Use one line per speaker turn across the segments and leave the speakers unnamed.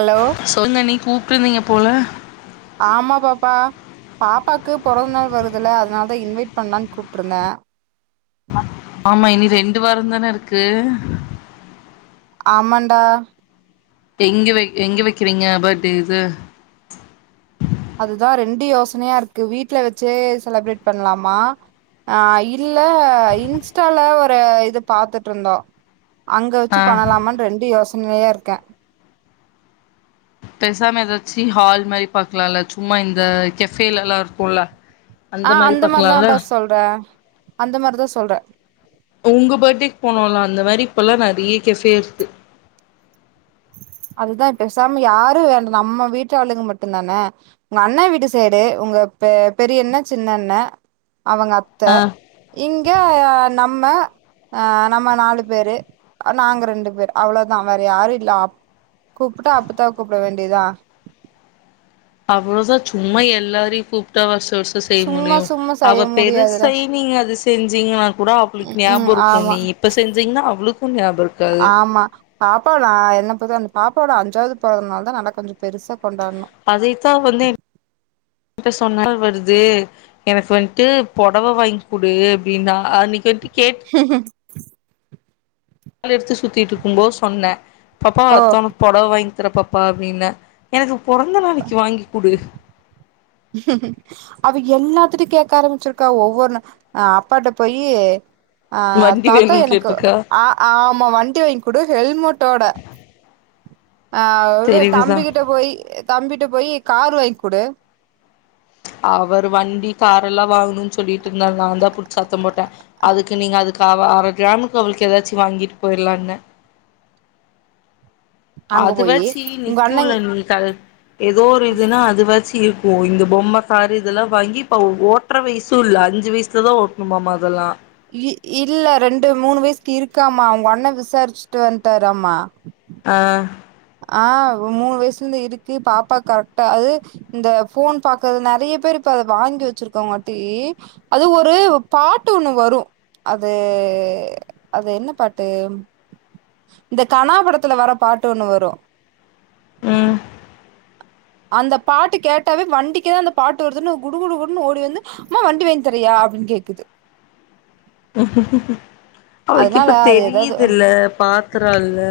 Hello
சொல்ங்க நீ கூப் ட்ருந்தீங்க போல
ஆமா பாப்பா பாப்பாக்கு பொறந்த நாள் வருதுல்ல அதனால தா இன்வைட் பண்ணலான்னு கூப்ட்டிருந்தே
ஆமா இனி ரெண்டு வாரந் தான இருக்கு
ஆமாண்டா
எங்க வைக் எங்க வைக்கிறீங்க பேட்டே இது
அதுதா ரெண்டு யோசனையா இருக்கு வீட்டுல வச்சே செலப்ரேட் பண்ணலாமா அ இல்ல இன்ஸ்டால ஒரு இது பாத்துட்ருந்தோ அங்க
ஆ
வச்சு பண்ணலாமானு ரெண்டு யோச் உண்மையாருக்கே
பெசாம ஏதாச்சு ஹால் மாரி பாக்கலால சும்மா இந்த கெஃபேலல்லா இருக்குல
ஆ அந்த மாரிதான்டா சொல்றே அந்த மாரிதா சொல்றே
உங்க பேர்டேக்கு போனோலா அந்த மாரி இப்பல்லா நெறைய கெஃபேல இருக்கு
அதுதா இபேசாம யாரு வேண்டா நம்ம வீட்டாளுக மட்டுந்தான உங்க அண்ணா வீட்டு சைடு உங்க பெ பெரியண்ண சின்னண்ண அவங்க அத்த
ஆ
இங்க அ நம்ம ஆ நம்ம நாலு பேரு நாங்க ரெண்டு பேர் அவ்ளதா வேற யாரு லா கூப்பிட்டா அப்டிதா கூப்பிட வேண்டியதா
அவ்வளோதா சும்மா எல்லாரையு கூப்பிட்டா வருஷ் இந்த வர்ஸோ செய்ய
சும்மா
முடியு
சும்மா செய்ய
அவ
முடியாதுல
பெருசாயி நீங்க அத செஞ்சீங்கன்னா கூட
ம்
அவளுக்கு
ம்
ஞாபோ
ஆமா
இருக்குண்ணி இப்ப செஞ்சீங்னா அவளுக்கு க் ஞாபோ இருக்காது
ஆமா பாப்பாவ நா என்ன ப தா அந்த பாப்பாவோட அஞ்சாவது பொறந்த நாள் தா நல்லா கொஞ்சோ பெருசா கொண்டாட்ணு
அதைத்தா வந்து இப் ட்ட சோ பொரந் நாள் வருது எனக்கு வந்ட்டு பொடவ வாங்கிக்குடு அப்டின்னா அன்னைக் [unintelligible]
உ உ [inaudible]
ஆல் எடுத்து சுத்திட்டு இருக்குபோ சொன்னே பாப்பா
ஓ
அத்தவொனக்கு பொடவ வாங் எத்தன பப்பா அப்டின்ன பொறந்த நாளைக்கு வாங்கி குடு
அவ எல்லாத்துட்டையு கேக்க ஆரம்பிச்சிருக்கா ஒவ்வொரு நா அப்பாட்ட போயி அ
வண்டி
தாத்தா
வேணுன்னு
எனக்கு
கேட்ருக்கா
ஆ ஆமா வண்டி வாங்கி குடு ஹெல்மெட்டோட ஆ வ்வு
தெரியுதுதா
தம்பிக்கிட்ட போயி தம்பிட்ட போயி கார் ரு வாங் குடு
அவரு வண்டி கார் எல்லா வாங்ணுனு சொல்லிட்டு இருந்தார் நா தா புடிச்சு சத்தோ போட்ட அதுக்கு நீங்க அது காவா அர கிராமுக்கு அவளுக்கு ஏதாச்சி வாங்கிட் போயிர்லான்ன
அங்க
அதுவ
போயி
சி
உங்க அண்ணன்
நிக்கூலன் கல் ஏதோ ஒரு இதுனா அதுவாச்சி இருக்கும் இந்த பொம்ம காரு இதெல்லா வாங்கி இப்ப ஓட்ற வயசும் இல்ல அஞ்சு வயசுல தா ஓட்டணுமமா அதெல்லா
இ இல்ல ரெண்டு மூணு வயசுக் இருக்காமா அவுங்க அண்ண விசாரிச்சுட்டு வன்டாராமா
ஆ
ஆ ஒரு மூணு வயசுலருந்து இருக்கு பாப்பா கரெக்டா அது இந்த ஃபோன் பாக்றது நறைய பேர் இப்ப அத வாங்கி வச்சிருக்காங்காட்டி அது ஒரு பாட்டு ஒண்ணு வரும் அது அது என்ன பாட்டு இந்த கணா படத்துல வர பாட்டு ஒண்ணு வர் ரு
ம்
அந்த பாட்டு கேட்டாவே வண்டிக்குதா அந்த பாட்டு வருதுன்னு குடு குடு குடுன்னு ஓடி வந்து மா வண்டி வாங்கி தரியா அப்டின்னு கேக்குது
[inaudible] அவளுக்கு
அதனால
இப்ப
அது எதாவது
தெரியுதுல்ல பாக்குறால்ல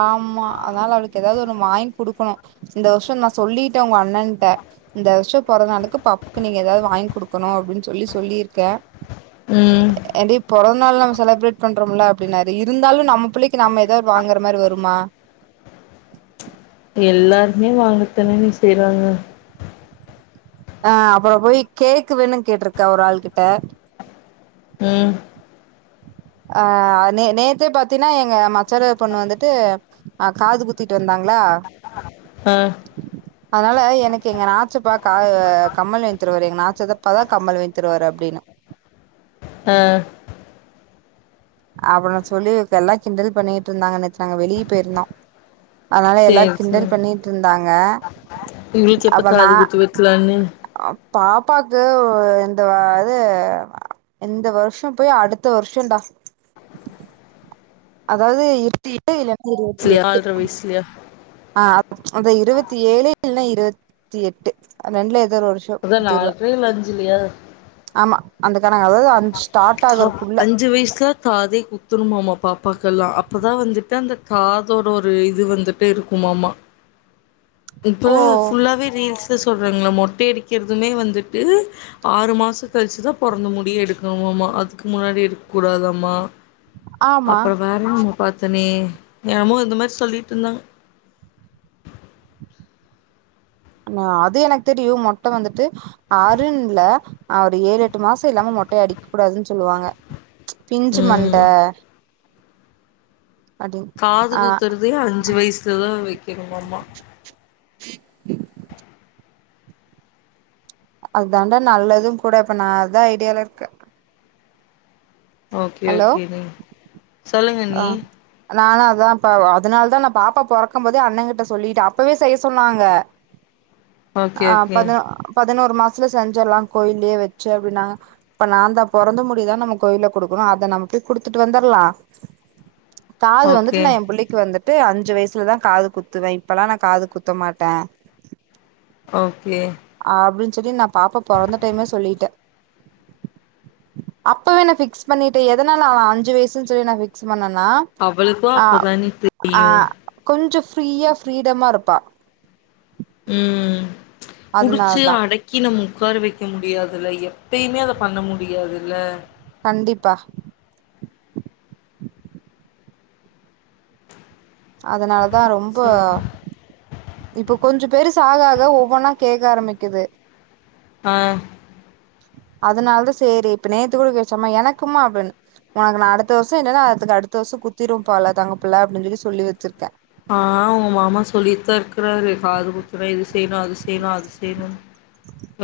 ஆமா அதனால அவுளுக் ஏதாவது ஒன்னு வாங்க் குடுக்கணு இந்த வருஷோ நா சொல்லிட உங்க அண்ணன்ட இந்த வருஷோ பொறந்தனாளுக்கு பப்க்கு நீங்க ஏதாவது வாங்கி குடுக்கணு அப்டின் சொல்லி சொல்லிருக்க
ம்
ஏ ஏன் டி பொறந் நாள்லா பண்றோம்ல அப்டின்னாரு இருந்தாலு நம்மப் பிள்ளைக்கு நம்ம ஏதாவது வாங்கற மாரி வருமா
இத்தன நீ செய்றாங்க
அ அப்புறோ போய் கேக்கு வேணு கேட்டிருக்கா ஒரு ஆள் கிட்ட
ம்
அ நே நேத்தே பாத்தீனா எங்க அம்மாக் சறப் பொண் வந்துட்டு ஆ காது குத்திட் வந்தாங்
ம்
அதனால எனக் எங்க நாச்ச பாக் காதுவ கமல் வாங்தருவாரு எங்கநாச்சதப்பா தா கமல் வாங்தருவாரு அப் வேன
ஆ
அப்புற சொல்லி எல்லா கிண்டல் பண்ணிகிட்டு இருந்தாங்க நேத்து நாங்க வெளியே போயிருந்தோ அதனால எல்லாரு
சேரி
கிண்டல்
சேர்
பண்ணிட்டு இருந்தாங்க
உங்களுக்கு எப்ப காது குத்து வைக்கறாங்க
அ பாப்பாக்கு இந்த அது இந்த வருஷ போய் அடுத்த வருஷடா அதாவது இறுத்தி ப்
ஸ்லியா ஆர்ரை வயஸ்லியா
ஆ அது இருவத்தி ஏழு இல்னா இருவத்தி எட்டு அந் ரெண்ல
அதா நால் போய்லஞ்சலையா
ஆமா அந்த கணக்கு அஞ் ஸ்டார்ட் ஆகறக்குல்ல
குத்துனும்மாமாப்ப பாப்பாக்கெல்லா அப்பதா வந்துட்டு அந்த காதோட ஒரு இது வந்துட்டு இருக்குமாம்மா
ஓ
இப்பல்லா ஃபுல்லாவே ரீல்ஸ் ந்து சொல்றாங்களாமா மொட்டை அடிக்கிறதுமே வந்துட்டு ஆறு மாச கழிச்சுதா பொறந்த முடிய எடுக்கணுமாம்மா அதுக்கு முன்னாடி எடுக்க கூடாதாம்மா
ஆமா
அப்புற வேற பாத்தனே எ அம்மு இந்த மாரி சொல்லிட்டு இருந்தாங்க
ஆ அது எனக்கு தெரியு மொட்ட வந்துட்டு ஆறுன்லா அது ஏழு எட்டு மாச இல்லாம மொட்டையை அடிக்க கூடாதுன்னு சொல்லுவாங்க பிஞ்சு மண்ட
ம்.
அப்டின்
காது
ஆ
குத்துறதே அஞ்சு வயசுலதா வைக் இவும்மாமா
[inaudible] அதான்டா நல்லதும் கூட இப்ப நா அதா ஐடியால இருக்கே
ஓகே
ஹலோ
ஓகே ண்ணி சொல்லுங்க அண்ணி
நாலா அதா அப்ப அதனால தா நா பாப்பா பொறக்கு போதே அண்ண கிட்ட சொல்லிட்டே அப்பவே செய்ய சொன்னாங்க
ஓகே,
ஆ அப்ப
ஓகே.
தா அ பத் பதினோறு மாசத்துல செஞ்சரல்லா கோயில்யே வச்சு அப்டின்னாங்க அப்ப நா தா பொறந்த முடிதா நம்ம கோயில்ல குடுக்கணு அத நம்ம போய் குடுத்துட்டு வந்துரலா காது வந்துட்டு
ஓகே,
நா எ புள்ளைக்கு வந்துட் ட்டு அஞ்சு வயசுலதா காது குத்துவே இப்பல்லா நா காது குத்த மாட்டே
ஓகே
அப்டின்னு சொல்லி நா பாப்பா பொறந்த டைமே சொல்லிட்டே அப்பவே நா ஃபிக்ஸ் பண்ணிட்டு எதனால அவ அஞ்சு வயசுன் சொல்லி நா வச் பண்ணனா
அவளுக்கு
ஆ
அப்பதானே
ஆ
தெரியு
கொஞ்சோ ஃப்ரீயா ஃப்ரீடமா இருப்பா
ம் ம் புடிச்சி
அதனாலதா
அடக்கி நம்ம உக்கார வைக்க முடியாது இல்ல எப்பயுமே அதைன பண்ண முடியாது இல்ல
கண்டிப்பா அதனால தா ரொம்போ
சொல்லுங்க
இப்ப கொஞ்சோ பெருசா ஆக ஆக ஒவ்வொன்னா கேக்க ஆரம்பிக்கிது
ஆ
அதனால தா சேரி இப்ப நேத்து கூட கேட்டுச்சி அம்மா எனக்குமா அப்டின்னு ஒனக்கு நான் அடுத்த வருஷம் இல்லன்னா அதுக்கு அடுத்த வருஷம் குத்திரு பால தங்கப்புல அப்டின்னு சொல்லி சொல்லி வச்சிருக்கேன்
ஆ உங்க மாமா சொல்லித்தா இருக்கறாரு காது குத் புற இது செய்யணும் அது செய்யணும் அது செய்யணும்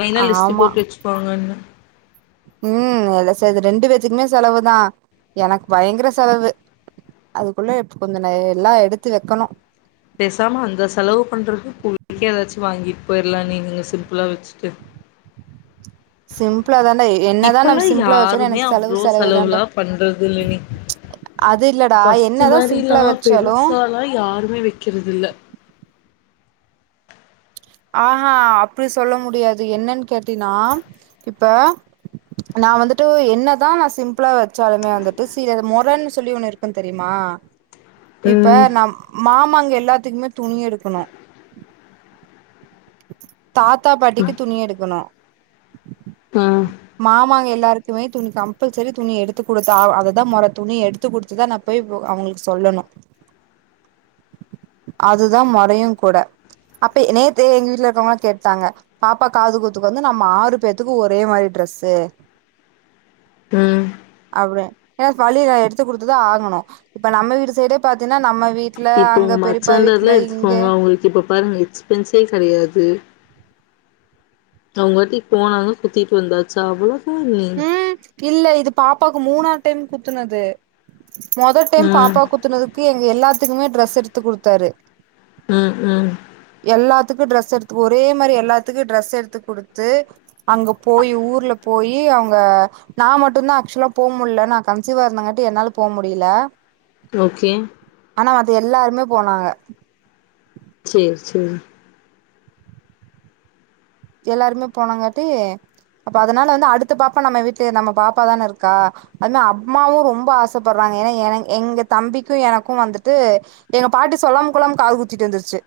மெயினா லிஸ்ட்டு போட்டு வச்சிப்பாங்கன்னு
உம் என்ன செய்து ரெண்டு பேத்துக்குமே செலவு தான் எனக்கு பயங்கர செலவு அதுக்குள்ள இப்ப கொஞ்ச ந எல்லாம் எடுத்து வக்கணும்
பேசாம அந்த செலவு பண்றது புள்ளைக்கு எதாச்சும் வாங்கிட்டு போயிரலாம் நீங்கங்க சிம்பிளா வச்சிட்டு
சிம்பிளா தான்டா என்னதா நம்ம
இப்பல்லாம்
சிம்பிளா வச்சாலு
யாருமே
எனக்கு செலவு
அவ்ளோ
செலவு தான்டா
செலவுலா பண்றது இல்ல நீ
அது இல்லடா
பஸ்ட்டு
என்னதா சிம்பிளா
மாரில்லாம்
வச்சாலு
பெருசாலாம் யாருமே வைக்கறது இல்ல
ஆஹா அப்டி சொல்ல முடியாது என்னன்னு கேட்டீன்னா இப்ப நான் வந்துட்டு என்னதான் நா சிம்ப்ளா வச்சாலுமே வந்துட்டு சீர மொறன்னு சொல்லி ஒண்ணு இருக்குன் தெரியுமா இப்ப
ம்
நம் மாமா இங்க எல்லாத்துக்குமே துணி எடுக்கணும் தாத்தா பாட்டிக்கு துணி எடுக்கணும் [unintelligible]
ஆ
மாமாங்க எல்லாருக்குமே துணி கம்பல்செரி துணி எடுத்து குடுத்தா ஆவு அதுதா மொற துணி எடுத்து குடுத்துதான் நான் போயி ஒ அவங்களுக்கு சொல்லணும் அதுதா மொறையும் கூட அப்ப நேத்தே எங்க வீட்ல இருக்கவங்கலாம் கேட்டாங்க பாப்பா காது குத்துக்கு வந்து நம்ம ஆறு பேத்துக்கும் ஒரே மாரி டிரஸ்சு
ம்
அப்டி எதாச்சி வழி இல்ல எடுத்து குடுத்து தா ஆகணும் இப்ப நம்ம வீட்டு சைடே பாத்தீன்னா நம்ம வீட்ல
இப்ப
அங்க
உங்க
பெரியப்பா வீட்ல
மச்சாதாரல்லா
இங்க
எடுத்துக்குவாங்க அவுங்களுக்கு இப்ப பாருங்க எக்ஸ்பென்ஸே கெடையாது அவுங்கவாட்டி போனாங்க குத்திட்டு வந்தாச்சா அவ்ளோ
ம் இல்ல இது பாப்பாக் க்கு மூணா டைம் குத்துனது மொத டைம்
ம்
பாப்பா குத்துனதுக்குகே அவங்க எல்லாத்துக்குமே டிரஸ்ஸு எடுத்து குடுத்தாரு
ம் ம்
எல்லாத்துக்கும் ட்ரெஸ் எடுத்து ஒரே மாரி எல்லாத்துக்கும் ட்ரெஸ் எடுத்து குடுத்து அங்க போயி ஊர்ல போயி அவுங்க நான் மட்டுதான் ஆக்சுவலா போ முல்ல நான் கன்சீவா இருந்தங்காட்டி என்னால போ முடியல
ஓகே
ஆனா அது எல்லாரு மே போனாங்க
செரி செரி
எல்லாருமே போனாங்காட்டி அப்ப அதனால வந்து அடுத்த பாப்பா நம்ம வீட்டுல நம்ம பாப்பாதான இருக்கா அதும அம்மாவு ரொம்ப ஆசைப்பறாங்க ஏன்னா என எங்க தம்பிக்கு எனக்கு வந்துட்டு எங்க பாட்டி சொல்லாமகுலாம காது குத்திட்டு வந்துருச்சி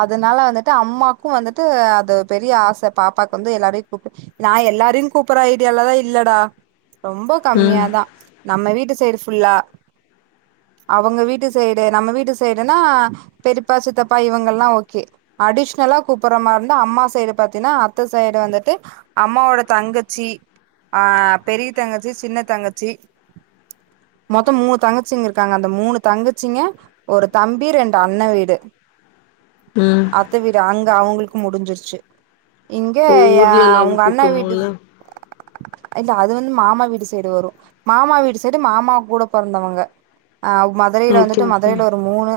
அதனால வந்துட்டு அம்மாக்கு வந்துட்டு அது பெரிய ஆச பாப்பாக்கு வந்து எல்லாரையு கூப்ட் நா எல்லாரையு கூப்பற ஐடியாலா இல்லடா ரொம்ப
ம்
கம்மியாதா நம்ம வீட்டு சைடு ஃபுல்லா அவங்க வீட்டுசைடு நம்ம வீட்டு சைடுனா பெரிப்பா சித்தப் ப்பா இவங்கல்லா ஓகே அடிஷ்னலா கூப்புற மாரிந்த அம்மா சைடு பாத்தீன்னா அத்த சைடு வந்துட்டு அம்மாவோட தங்கச்சி அ பெரிய தங்கச்சி சின்ன தங்கச்சி மொத்தோ மூணு தங்கச்சிங்க இருக்காங்க அந்த மூணு தங்கச்சிங்க ஒரு தம்பி ரெண்டு அண்ண வீடு
ம்
ட்டு அங்க அவங்களுக்கு முடிஞ்சிருச்சி இங்க
ஓ
ஏ
ஊர்ல லவ்
உங்க அண்ணா வீட்டு
கூப்பட்ணுல்ல
இல்ல அது வந்து மாமா வீட்டு சைடு வரு மாமா வீட்டு சைடு மாமா கூட பொறதவங்க ஆ மதுரயில
ஓகே
வந்துட்டு
ஓகே
மதுரயில ஒரு மூணு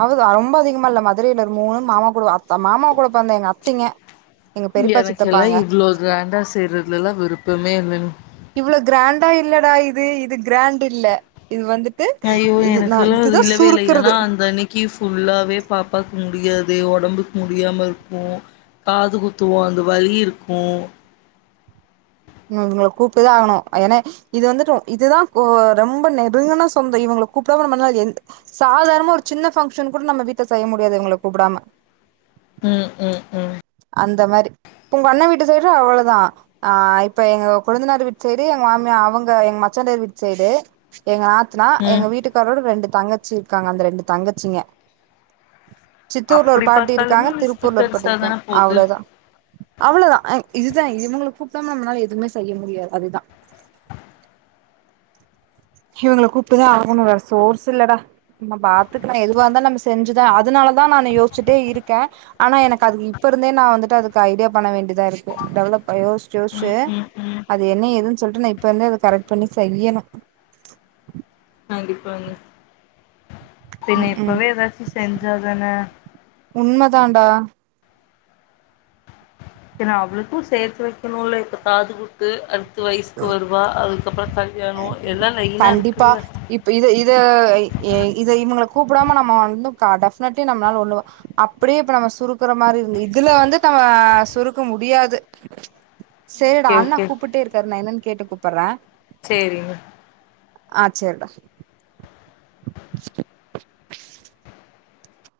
அதுதா ரொம்ப அதி ங்கமல்ல மதுரயில ஒரு மூணு மாமாகூட அத் மாமா கூட பொறந்தா எங்க அத்திங்க
எனக்கெல்லா இவ்ளோ கிராண்டா செய்றதுலல்லா விருப்பமே இல்ல
இவ்ளோ கிராண்டா இல்லடா இது இது கிராண்ட் இல்ல இது வந்துட்
ஐயோ எனக்கெல்லா அது இல்லவேல்ல ஏன்னா அந்த அன்னைக்கு ஃபுல்லாவே பாப்பாகு முடியாதே உடம்புக்கு முடியாம இருக்கு காது குத்துவோ அந்த வலி இருக்கு
ம் இவங்கள கூப்புட்டுதா ஆகணு ஏன்னா இது வந்துட்டு இதுதா ஒ ரொம்ப நெருங்கனா சொந்தோ இவங்கள கூப்படாம நம்ம நாள் எ சாதாரணமா ஒரு சின்ன பங்க்ஷன் கூட நம்ம வீட்ட செய்ய முடியாது இவங்கள கூப்படாம
ம்ம்ம்
அந்த மாரி உங்க அண்ணன் வீட்டு சைடு அவ்ளோதா அ இப்ப எங்க கொழந்தனார் வீட்டு சைடு எங்க மாமிய அவங்க எங்க மச்சண்டார் வீட்டு சைடு எங்க நாத் த்னா
ம்
எங்க வீட்டுக்காரோட ரெண்டு தங்கச்சி இருக்காங்க அந்தரெண்டு தங்கச்சிங்க சித்தூர்ல ஒரு
அப்படி
பாட்டிருக்காங்க
பாத்தாலுமே லிஸ்ட்
திருப்பூர்ல ஒரு
பெருசா தான
பாட்டிருக்காங்க
போது
அவ்ளதா அவ்ளதா அ இதுதா இவங்கள கூப்படாம நம்மளால எதுமே செய்ய முடியாது அதுதா இவங்க கூப்புட்டுதா ஆகணு வேற சோர்ஸ் இல்லடா நம்ம பாத்துக்கலா எதுவா இருந்தாலு நம்ம செஞ்சுதா அதனாலதா நானு யோசிச்சட்டே இருக்கே ஆனா எனக்கு அதுக்கு இப்ப இருந்தே நா வந்துட்டு அதுக்கு ஐடியா பண்ண வேண்டியதா இருக்கு டெவலப் யோசிச்சி யோசிச்சி
ம் ம் ம்
அது என்ன ஏதுன்னு சொல்ட்டு நா இப்ப இருந்தே அத கரெக்ட் பண்ணி செய்யணு
கண்டிப்பாங்க சே ந
ம் ம்
இப்பவே எதாச்சி செஞ்சா ஆ
உண்ம தான்டா
ஏ நா அவளுக்கு சேத்து வைக்கணுல இப்ப காதுகுத்து அடுத் து வயசக்கு வருவா அதுக்கப்பறோ கல்யாணோ எல்லா லைனா
கண்டிப்பா
இருகுல்ல
இப்ப இது இது இத இவங்கள கூப்பிடாம நம்ம வந்து டெபினெட்லி நம்மளால ஒண்ணுவ அப்பிடியே இப்ப நம்ம சுருக்கற மாரி இருந்து இதுல வந்து தம்ம சுருக்க முடியாது சேர்டா
ஓகே
அண்ணா
ஓகே
கூப்புட்டேருக் நா என்னனு கேட்டு கூப்புட்ற
சேரிங்க
சேரிடா [unintelligible]